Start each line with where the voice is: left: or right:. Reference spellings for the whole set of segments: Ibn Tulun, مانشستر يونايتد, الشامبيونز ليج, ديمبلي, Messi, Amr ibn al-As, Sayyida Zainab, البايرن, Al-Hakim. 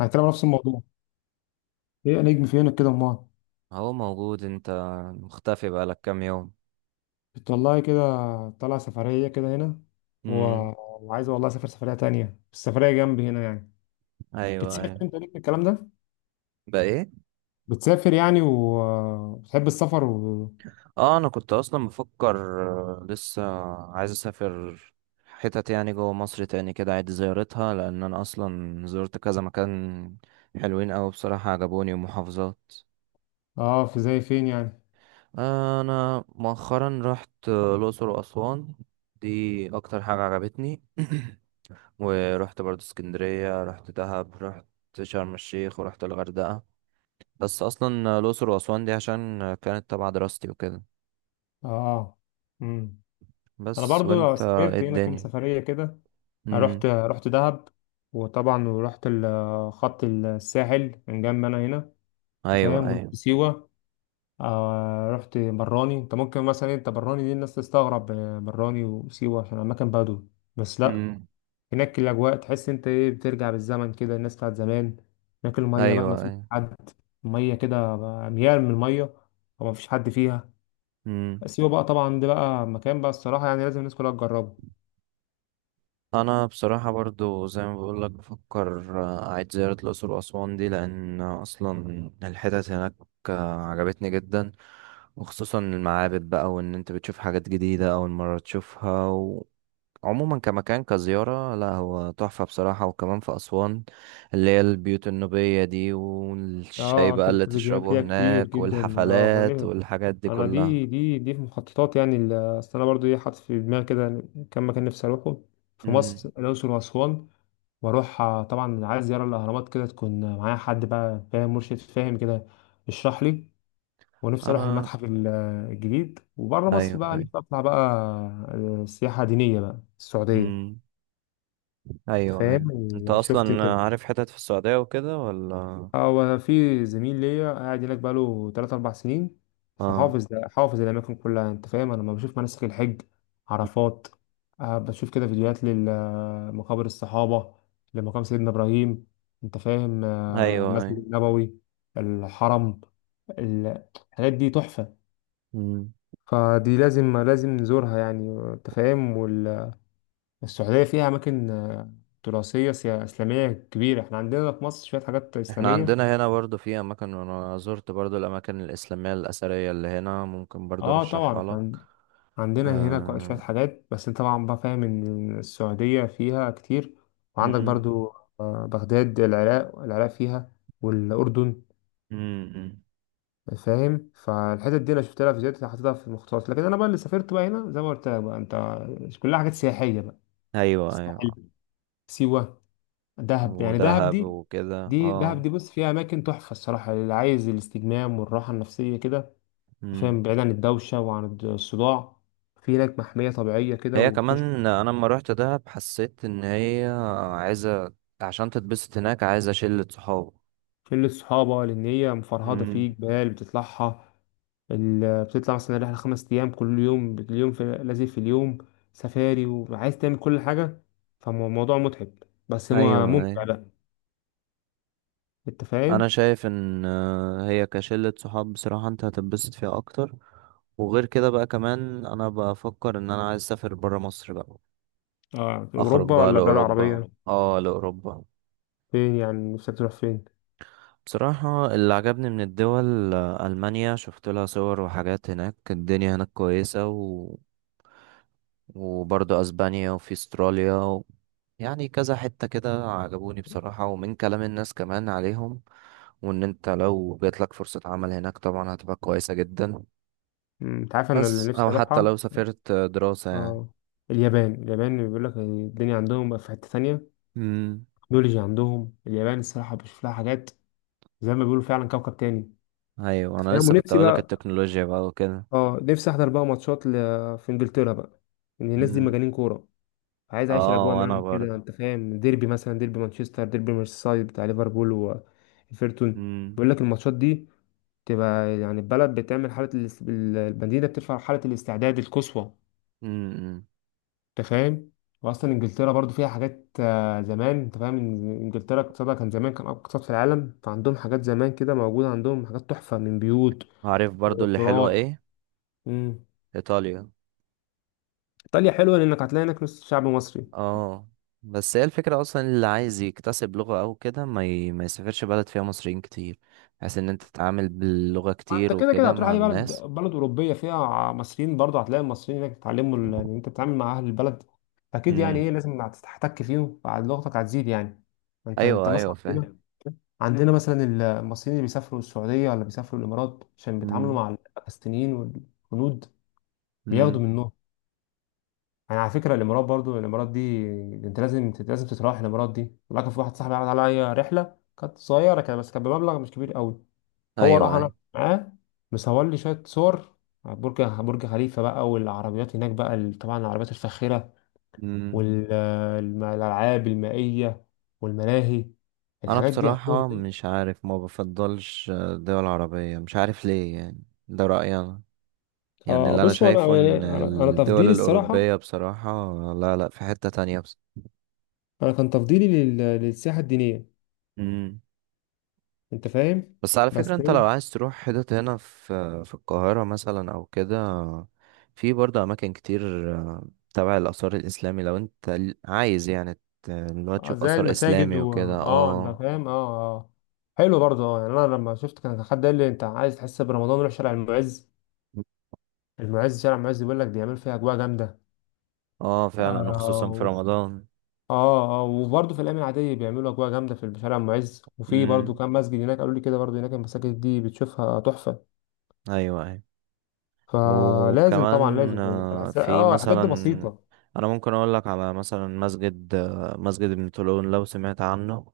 left: هنتكلم عن نفس الموضوع. ايه نجم في عينك كده امال؟
right: هو موجود؟ انت مختفي بقالك كام يوم.
left: بتطلعي كده؟ طالعه سفريه كده هنا، و...
right: امم.
left: وعايزه والله اسافر سفريه تانية، السفريه جنبي هنا يعني.
right: ايوه،
left: بتسافر
right: ايوه.
left: انت، ليك في الكلام ده؟
right: بقى ايه؟
left: بتسافر يعني وبتحب السفر.
right: اه، انا كنت اصلا بفكر. لسه عايز اسافر حتت يعني جوه مصر تاني كده عيد زيارتها، لان انا اصلا زرت كذا مكان حلوين اوي بصراحة عجبوني، ومحافظات.
left: اه، في زي فين يعني؟
right: انا مؤخرا رحت الاقصر واسوان. دي اكتر حاجة عجبتني. ورحت برضه اسكندرية، رحت دهب، رحت شرم الشيخ، ورحت الغردقة. بس اصلا الاقصر واسوان دي عشان كانت تبع دراستي وكده.
left: اه، امم انا
right: بس
left: برضو
right: وانت ايه
left: سافرت هنا كام
right: الدنيا؟
left: سفريه كده. رحت
right: امم.
left: رحت دهب، وطبعا ورحت خط الساحل من جنب انا هنا، انت
right: ايوه،
left: فاهم،
right: ايوه.
left: ورحت سيوه. رحت براني، انت ممكن مثلا انت براني دي الناس تستغرب، براني وسيوة عشان اماكن بدو، بس لا.
right: امم.
left: هناك الاجواء تحس انت ايه، بترجع بالزمن كده، الناس بتاعت زمان. هناك الميه بقى ما
right: ايوه،
left: فيش
right: ايوه.
left: حد، الميه كده بقى اميال من الميه، وما فيش حد فيها.
right: امم.
left: سيوة بقى طبعا ده بقى مكان بقى الصراحه يعني لازم الناس كلها تجربه.
right: انا بصراحه برضو زي ما بقول لك بفكر اعيد زياره الاقصر واسوان دي، لان اصلا الحتت هناك عجبتني جدا. وخصوصا المعابد بقى، وان انت بتشوف حاجات جديده اول مره تشوفها. عموما كمكان كزيارة، لا هو تحفة بصراحة. وكمان في أسوان اللي هي البيوت النوبية دي، والشاي
left: اه،
right: بقى
left: شفت
right: اللي
left: فيديوهات
right: تشربه
left: ليها كتير
right: هناك،
left: جدا، اه.
right: والحفلات والحاجات دي
left: انا
right: كلها.
left: دي في مخططات يعني. اصل انا برضو ايه حاطط في دماغي كده كم مكان نفسي اروحه في مصر،
right: امم.
left: الاقصر واسوان. واروح، طبعا عايز زياره الاهرامات كده تكون معايا حد بقى فاهم، مرشد فاهم كده يشرح لي. ونفسي اروح
right: أنا.
left: المتحف الجديد. وبره مصر
right: أيوه،
left: بقى نفسي
right: أيوه.
left: اطلع بقى، سياحه دينيه بقى، السعوديه.
right: امم.
left: أنت
right: أيوه،
left: فاهم؟
right: أيوه. أنت
left: شفت
right: أصلا
left: انت.
right: عارف حتت في السعودية وكده ولا؟
left: اه، وانا في زميل ليا قاعد هناك بقاله 3 4 سنين،
right: آه.
left: فحافظ ده حافظ الاماكن كلها. انت فاهم، انا لما بشوف مناسك الحج، عرفات، بشوف كده فيديوهات لمقابر الصحابه، لمقام سيدنا ابراهيم، انت فاهم،
right: أيوه،
left: المسجد
right: أيوه.
left: النبوي، الحرم ال- الحاجات دي تحفه،
right: امم.
left: فدي لازم نزورها يعني، انت فاهم. والسعوديه فيها اماكن، تراثيه اسلاميه كبيره. احنا عندنا في مصر شويه حاجات
right: احنا
left: اسلاميه.
right: عندنا هنا برضو في اماكن، وانا زرت برضو الاماكن الاسلاميه الاثريه اللي هنا، ممكن برضو
left: اه طبعا
right: ارشحها لك.
left: احنا عندنا هنا شوية
right: آه.
left: حاجات، بس انت طبعا بقى فاهم ان السعودية فيها كتير. وعندك برضو، بغداد، العراق فيها، والأردن،
right: امم.
left: فاهم. فالحتت دي انا شفت لها فيديوهات حاططها في المخطوطات، لكن انا بقى اللي سافرت بقى هنا زي ما قلت لك بقى، انت، كلها حاجات سياحية بقى:
right: ايوه، ايوه.
left: الساحل، سيوة، دهب. يعني دهب
right: ودهب
left: دي،
right: وكده،
left: دي دهب
right: اه.
left: دي، بص فيها اماكن تحفة الصراحة، اللي عايز الاستجمام والراحة النفسية كده، فاهم،
right: امم.
left: بعيد عن الدوشة وعن الصداع. في هناك محمية طبيعية كده
right: هي كمان،
left: وتخش.
right: انا لما روحت دهب حسيت ان هي عايزه عشان تتبسط هناك عايزه شله صحاب.
left: شلة صحابة، لأن هي مفرهدة في
right: امم.
left: جبال بتطلعها. بتطلع مثلا رحلة 5 أيام، كل يوم اليوم في لازم في اليوم سفاري، وعايز تعمل كل حاجة، فالموضوع متعب، بس هو
right: ايوه، ايوه.
left: ممتع بقى. أنت
right: انا
left: فاهم؟
right: شايف ان هي كشله صحاب بصراحه انت هتتبسط فيها اكتر. وغير كده بقى كمان انا بفكر ان انا عايز اسافر برا مصر بقى،
left: آه،
right: اخرج
left: أوروبا
right: بقى
left: ولا بلاد
right: لاوروبا،
left: عربية؟
right: اه، لاوروبا.
left: فين يعني نفسك تروح، فين؟
right: بصراحة اللي عجبني من الدول ألمانيا، شفت لها صور وحاجات هناك الدنيا هناك كويسة، وبرضه أسبانيا، وفي أستراليا، يعني كذا حتة كده عجبوني بصراحة، ومن كلام الناس كمان عليهم. وإن أنت لو جاتلك فرصة عمل هناك طبعا هتبقى كويسة جدا.
left: أنت عارف أنا اللي
right: بس أو
left: نفسي
right: حتى
left: أروحها.
right: لو سافرت دراسة يعني.
left: آه اليابان بيقول لك الدنيا عندهم بقى في حتة تانية.
right: امم.
left: التكنولوجيا عندهم، اليابان الصراحة بشوف لها حاجات زي ما بيقولوا، فعلا كوكب تاني.
right: أيوة أنا
left: تمام.
right: لسه كنت
left: ونفسي
right: أقولك
left: بقى،
right: التكنولوجيا بقى وكده.
left: اه، نفسي احضر بقى ماتشات في انجلترا بقى. ان الناس دي
right: امم.
left: مجانين كوره، عايز اعيش
right: اه،
left: الاجواء
right: وأنا
left: معاهم كده.
right: برضه.
left: انت فاهم، ديربي مثلا، ديربي مانشستر، ديربي ميرسيسايد بتاع ليفربول وايفرتون، بيقول لك الماتشات دي تبقى يعني البلد بتعمل حاله المدينه بترفع حاله الاستعداد القصوى،
right: امم.
left: انت فاهم. واصلا انجلترا برضو فيها حاجات، زمان انت فاهم، إن انجلترا اقتصادها كان زمان، كان اقوى اقتصاد في العالم، فعندهم حاجات زمان كده موجوده. عندهم حاجات تحفه من بيوت
right: عارف برضو اللي حلوة
left: وقطارات فعلا.
right: ايه؟
left: مم.
right: ايطاليا.
left: ايطاليا حلوه لانك هتلاقي هناك نص شعب مصري.
right: اه. بس هي الفكرة اصلا اللي عايز يكتسب لغة او كده ما يسافرش بلد فيها مصريين كتير، بحيث ان انت تتعامل باللغة
left: فانت
right: كتير
left: كده كده
right: وكده
left: هتروح
right: مع
left: اي بلد
right: الناس.
left: بلد اوروبيه فيها مصريين، برضه هتلاقي المصريين هناك بيتعلموا، ان انت بتتعامل مع اهل البلد اكيد يعني، ايه،
right: امم.
left: لازم هتحتك فيهم فلغتك هتزيد يعني. انت
right: ايوه، ايوه،
left: مثلا
right: فاهم.
left: عندنا، عندنا مثلا المصريين اللي بيسافروا السعوديه ولا بيسافروا الامارات عشان بيتعاملوا
right: امم.
left: مع الباكستينيين والهنود، بياخدوا
right: امم.
left: منهم. يعني على فكره، الامارات، برضو الامارات دي انت لازم تتراوح الامارات دي. لكن في واحد صاحبي عمل عليا رحله كانت صغيره كده، بس كانت بمبلغ مش كبير قوي، هو راح
right: ايوه،
left: انا
right: ايوه.
left: معاه، مصور لي شويه صور على برج خليفه بقى، والعربيات هناك بقى، طبعا العربيات الفاخره،
right: امم.
left: والالعاب المائيه، والملاهي.
right: انا
left: الحاجات دي عندهم.
right: بصراحة مش عارف، ما بفضلش دول عربية، مش عارف ليه، يعني ده رأيي انا. يعني
left: اه،
right: اللي انا
left: بص، هو انا
right: شايفه
left: يعني
right: ان
left: انا
right: الدول
left: تفضيلي الصراحه،
right: الأوروبية بصراحة لا لا، في حتة تانية.
left: انا كان تفضيلي للسياحه الدينيه،
right: بس.
left: انت فاهم.
right: بس على فكرة
left: بس
right: انت لو
left: ايه،
right: عايز تروح حتت هنا في القاهرة مثلا او كده، في برضه اماكن كتير تبع الاثار الاسلامي، لو انت عايز يعني اللي هو تشوف
left: زي
right: اثار
left: المساجد
right: اسلامي
left: و
right: وكده.
left: اه انت
right: اه.
left: فاهم. اه اه، حلو برضه، يعني انا لما شفت كان حد قال لي انت عايز تحس برمضان روح شارع المعز. المعز، شارع المعز بيقول لك بيعمل فيها اجواء جامده.
right: اه، فعلا
left: اه،
right: وخصوصا في رمضان.
left: اه اه، وبرضه في الايام العاديه بيعملوا اجواء جامده في شارع ام عز، وفي برضه
right: امم.
left: كام مسجد هناك قالوا لي كده برضه، هناك المساجد دي بتشوفها تحفه.
right: ايوه، ايوه.
left: فلازم طبعا لازم،
right: وكمان في
left: الحاجات
right: مثلا،
left: دي بسيطه.
right: انا ممكن اقول لك على مثلا مسجد مسجد ابن طولون، لو سمعت عنه.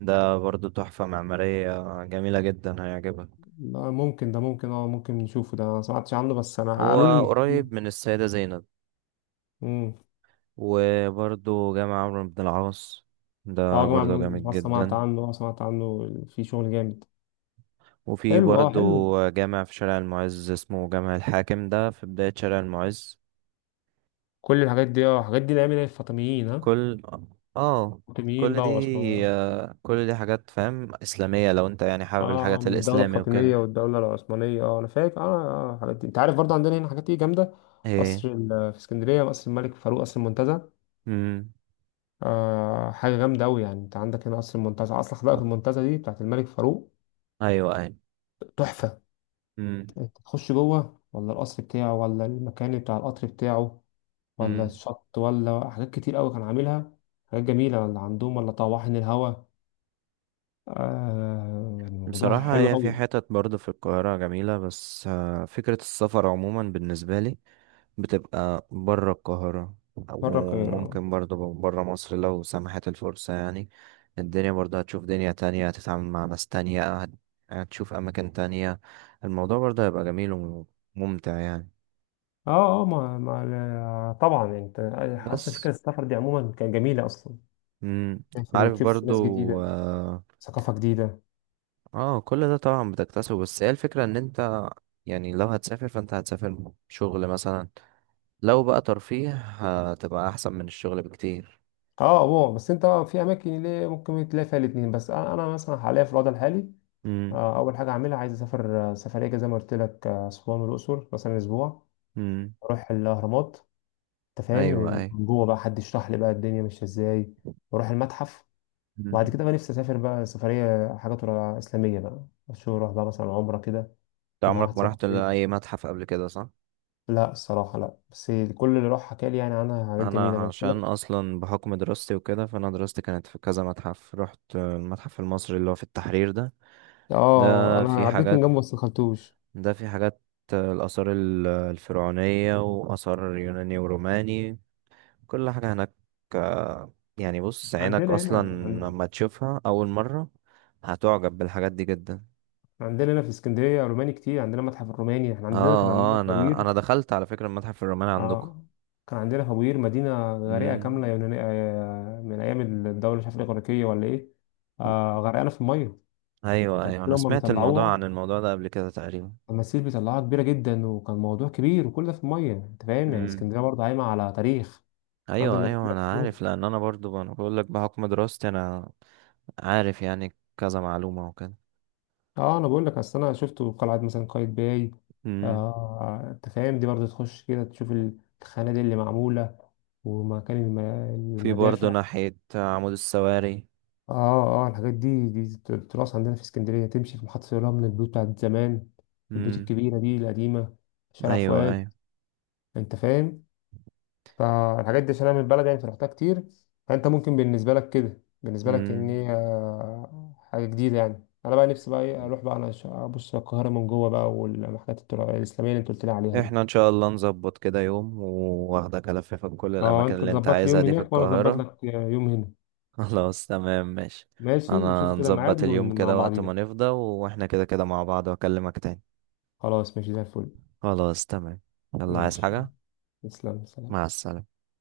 right: ده برضه تحفة معمارية جميلة جدا، هيعجبك.
left: لا، ممكن ده، ممكن نشوفه ده، أنا ما سمعتش عنه، بس انا قالوا لي
right: هو
left: ان في.
right: قريب من السيدة زينب.
left: امم
right: وبرضه جامع عمرو بن العاص،
left: اه،
right: ده
left: يا جماعه
right: برضه جامد
left: سمعت
right: جدا.
left: عنه، اه سمعت عنه في شغل جامد.
right: وفي
left: حلو اه
right: برضه
left: حلو
right: جامع في شارع المعز اسمه جامع الحاكم، ده في بداية شارع المعز.
left: كل الحاجات دي، الحاجات دي نعمل ايه، الفاطميين، ها؟
right: كل اه
left: الفاطميين
right: كل
left: بقى،
right: دي
left: واسمه،
right: آه، كل دي حاجات فاهم إسلامية، لو انت يعني حابب
left: اه،
right: الحاجات
left: من الدولة
right: الإسلامي
left: الفاطمية
right: وكده.
left: والدولة العثمانية. اه، انا فاكر، اه اه، الحاجات دي، انت عارف برضه عندنا هنا حاجات ايه جامدة.
right: ايه.
left: قصر في اسكندرية، قصر الملك فاروق، قصر المنتزه،
right: امم.
left: حاجة جامدة أوي يعني. انت عندك هنا قصر المنتزه، اصل حدائق المنتزه دي بتاعت الملك فاروق،
right: ايوه، ايوه.
left: تحفة.
right: امم.
left: انت تخش جوه ولا القصر بتاعه، ولا المكان بتاع القطر بتاعه، ولا
right: امم.
left: الشط، ولا حاجات كتير أوي كان عاملها حاجات جميلة، ولا عندهم ولا طواحن الهوا. يعني الموضوع
right: بصراحة
left: حلو
right: هي في
left: أوي.
right: حتت برضه في القاهرة جميلة، بس فكرة السفر عموما بالنسبة لي بتبقى بره القاهرة،
left: مرة القاهرة.
right: وممكن برضه بره مصر لو سمحت الفرصة يعني. الدنيا برضه هتشوف دنيا تانية، هتتعامل مع ناس تانية، هتشوف أماكن تانية. الموضوع برضه هيبقى جميل وممتع يعني.
left: اه اه، ما طبعا يعني، انت اصلا
right: بس.
left: فكره السفر دي عموما كانت جميله اصلا،
right: مم.
left: تسافر
right: عارف
left: وتشوف
right: برضه.
left: ناس جديده،
right: اه.
left: ثقافه جديده.
right: كل ده طبعا بتكتسبه، بس هي الفكرة ان انت يعني لو هتسافر فانت هتسافر شغل مثلا، لو بقى ترفيه هتبقى احسن من الشغل بكتير.
left: اه، هو بس انت في اماكن اللي ممكن تلاقي فيها الاثنين. بس انا، مثلا حاليا في الوضع الحالي،
right: مم.
left: اول حاجه اعملها، عايز اسافر، سفريه كده زي ما قلت لك، اسوان والاقصر مثلا اسبوع،
right: مم.
left: اروح الاهرامات، انت فاهم، من
right: ايوه، اي.
left: من جوه بقى حد يشرح لي بقى الدنيا ماشيه ازاي، واروح المتحف. وبعد كده بقى نفسي اسافر بقى سفريه حاجات اسلاميه بقى، اشوف، اروح بقى مثلا عمره كده
right: انت
left: مع
right: عمرك
left: واحد
right: ما رحت
left: صاحبي.
right: لأي متحف قبل كده، صح؟
left: لا، الصراحة لا، بس كل اللي راح حكى لي يعني عنها حاجات
right: أنا
left: جميلة، أنا قلت
right: عشان
left: لك.
right: أصلا بحكم دراستي وكده، فأنا دراستي كانت في كذا متحف. رحت المتحف المصري اللي هو في التحرير ده. ده
left: أنا
right: فيه
left: عديت من
right: حاجات
left: جنبه بس مدخلتوش.
right: ده فيه حاجات الآثار الفرعونية وآثار يوناني وروماني، كل حاجة هناك. يعني بص عينك
left: عندنا هنا
right: أصلا لما تشوفها أول مرة هتعجب بالحاجات دي جدا.
left: عندنا هنا في اسكندرية روماني كتير، عندنا متحف الروماني. إحنا عندنا
right: اه. اه، انا انا دخلت على فكرة المتحف الروماني
left: آه كان عندنا فوير مدينة غريقة
right: عندكم.
left: كاملة يونانية، من أيام الدولة مش عارف الإغريقية ولا إيه، غرقانة في المية.
right: ايوه، ايوه.
left: تماثيل
right: انا
left: هما
right: سمعت الموضوع عن
left: بيطلعوها،
right: الموضوع ده قبل كده تقريبا.
left: تماثيل بيطلعوها كبيرة جدا، وكان موضوع كبير، وكل ده في المية. أنت فاهم، يعني
right: امم.
left: اسكندرية برضه قايمة على تاريخ. عندك
right: ايوه،
left: دلوقتي كتير.
right: ايوه، انا عارف، لان انا برضو انا بقول لك بحكم دراستي انا عارف يعني كذا معلومه وكده.
left: اه، انا بقول لك، اصل انا شفته في قلعه مثلا، قايتباي.
right: امم.
left: انت فاهم، دي برضه تخش كده تشوف الخنادق اللي معموله، ومكان
right: في برضو
left: المدافع.
right: ناحيه عمود السواري.
left: اه اه، الحاجات دي، تراث عندنا في اسكندريه. تمشي في محطه الرمل البيوت بتاعت زمان، البيوت
right: امم.
left: الكبيره دي القديمه، شارع
right: ايوه،
left: فؤاد،
right: ايوه.
left: انت فاهم. فالحاجات دي عشان انا من البلد يعني فرحتها كتير، فانت ممكن بالنسبه لك كده، بالنسبه لك، ان
right: امم.
left: هي حاجه جديده يعني. انا بقى نفسي بقى ايه، اروح بقى انا ابص على القاهره من جوه بقى، والمحلات الاسلاميه اللي انت قلت لي عليها دي.
right: احنا ان شاء الله نظبط كده يوم واخدك الففك كل
left: اه،
right: الاماكن
left: انت
right: اللي انت
left: تظبط لي
right: عايزها
left: يوم
right: دي في
left: هناك وانا اظبط
right: القاهره.
left: لك يوم هنا.
right: خلاص تمام، ماشي.
left: ماشي،
right: انا
left: نشوف كده ميعاد
right: نظبط اليوم
left: مع
right: كده وقت ما
left: بعضينا.
right: نفضى، واحنا كده كده مع بعض، واكلمك تاني.
left: خلاص، ماشي، زي الفل.
right: خلاص تمام. يلا، عايز
left: ماشي يلا.
right: حاجة؟
left: تسلم، سلام.
right: مع السلامة.